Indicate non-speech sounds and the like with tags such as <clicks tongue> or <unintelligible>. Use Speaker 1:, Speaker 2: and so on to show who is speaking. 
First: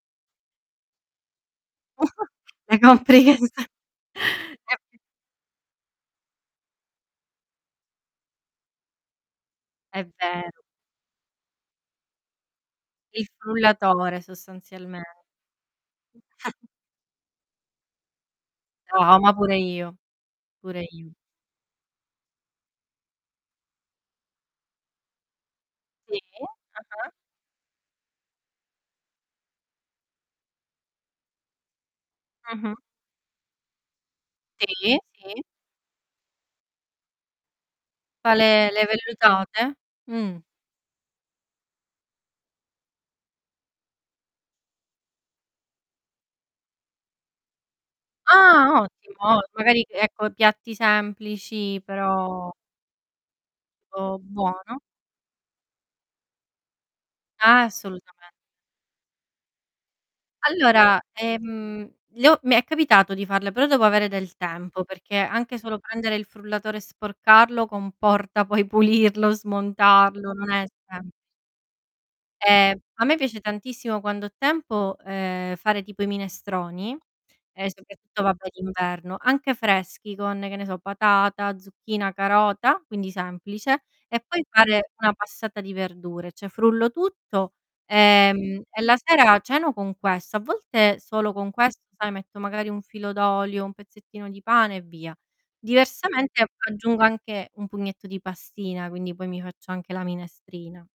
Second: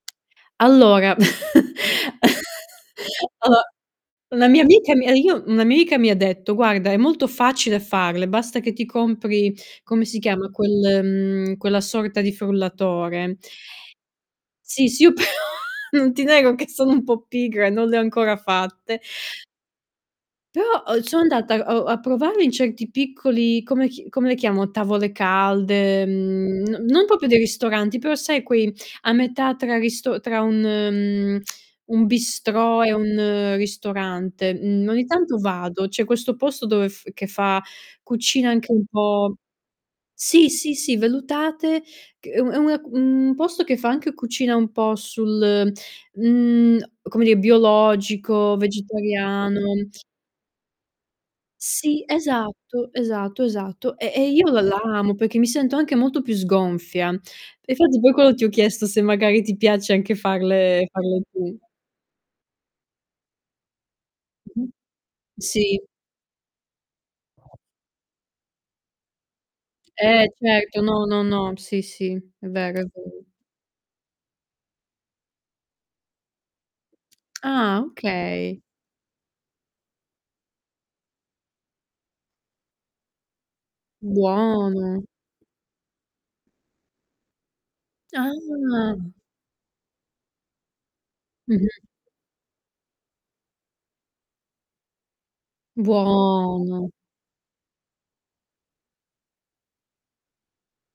Speaker 1: Allora, <chuckles>
Speaker 2: <chuckles>
Speaker 1: ho la mia amica
Speaker 2: <unintelligible>
Speaker 1: me e io una mia amica mi ha detto: "Guarda è molto facile farle, basta che ti compri"
Speaker 2: È
Speaker 1: come si chiama
Speaker 2: vero.
Speaker 1: quel mhmm, quella sorta di
Speaker 2: Il
Speaker 1: frullatore.
Speaker 2: frullatore
Speaker 1: Sì,
Speaker 2: sostanzialme
Speaker 1: sì, io però non ti nego che
Speaker 2: <chuckles>
Speaker 1: sono un po' pigra, non le ho ancora fatte.
Speaker 2: No, ma pure io,
Speaker 1: Però,
Speaker 2: pure
Speaker 1: uhm,
Speaker 2: io.
Speaker 1: son andata, uhm, a provare in certi piccoli, come chi come le chiamo, tavole calde,
Speaker 2: Sì,
Speaker 1: mhmm, non non
Speaker 2: ah-ah.
Speaker 1: proprio dei ristoranti, però sai quei a metà tra risto tra un mhmm, <clicks tongue> un
Speaker 2: Mh-mh.
Speaker 1: bistrot e un ristorante, mhmm,
Speaker 2: Sì,
Speaker 1: ogni tanto
Speaker 2: sì.
Speaker 1: vado. C'è questo posto dove f che fa
Speaker 2: Fa
Speaker 1: cucina
Speaker 2: le
Speaker 1: anche un
Speaker 2: le
Speaker 1: po'
Speaker 2: vellutate? Mh.
Speaker 1: sì, sì, sì vellutate c è una un posto che fa anche cucina un po' sul, mhmm, a come di biologico,
Speaker 2: Ah, ottimo, o
Speaker 1: vegetariano.
Speaker 2: magari ecco piatti semplici
Speaker 1: Sì,
Speaker 2: però
Speaker 1: esatto, esatto, esatto, e
Speaker 2: Oh,
Speaker 1: e io la
Speaker 2: buono.
Speaker 1: l'amo perché mi sento anche molto più sgonfia. Infatti poi
Speaker 2: Assolutame
Speaker 1: quando ti ho chiesto se magari ti piace anche farle
Speaker 2: Allora,
Speaker 1: farle tu.
Speaker 2: ehm, le ho mi è capitato di farle però devo avere del
Speaker 1: Mh-mh,
Speaker 2: tempo, perché anche solo
Speaker 1: sì.
Speaker 2: prendere il frullatore e sporcarlo comporta poi pulirlo,
Speaker 1: Eh
Speaker 2: smontarlo, non è
Speaker 1: certo, no,
Speaker 2: sem
Speaker 1: no, no, sì, sì è
Speaker 2: Ehm,
Speaker 1: vero, è
Speaker 2: a me
Speaker 1: vero.
Speaker 2: piace tantissimo quando ho tempo, ehm, fare tipo i minestroni e
Speaker 1: Ah,
Speaker 2: soprattutto vabbè
Speaker 1: okay.
Speaker 2: d'inverno, anche freschi con, che ne so, patata, zucchina, carota, quindi semplice, e poi fare
Speaker 1: Buono.
Speaker 2: una passata di verdure, cioè frullo tutto, ehm, e la
Speaker 1: Ah.
Speaker 2: sera ceno con questo. A volte solo con questo,
Speaker 1: Mh-mh.
Speaker 2: sai, metto magari un filo d'olio, un pezzettino di pane e via. Diversamente
Speaker 1: Buono.
Speaker 2: aggiungo anche un pugnetto di pastina, quindi poi mi faccio anche la minestrina.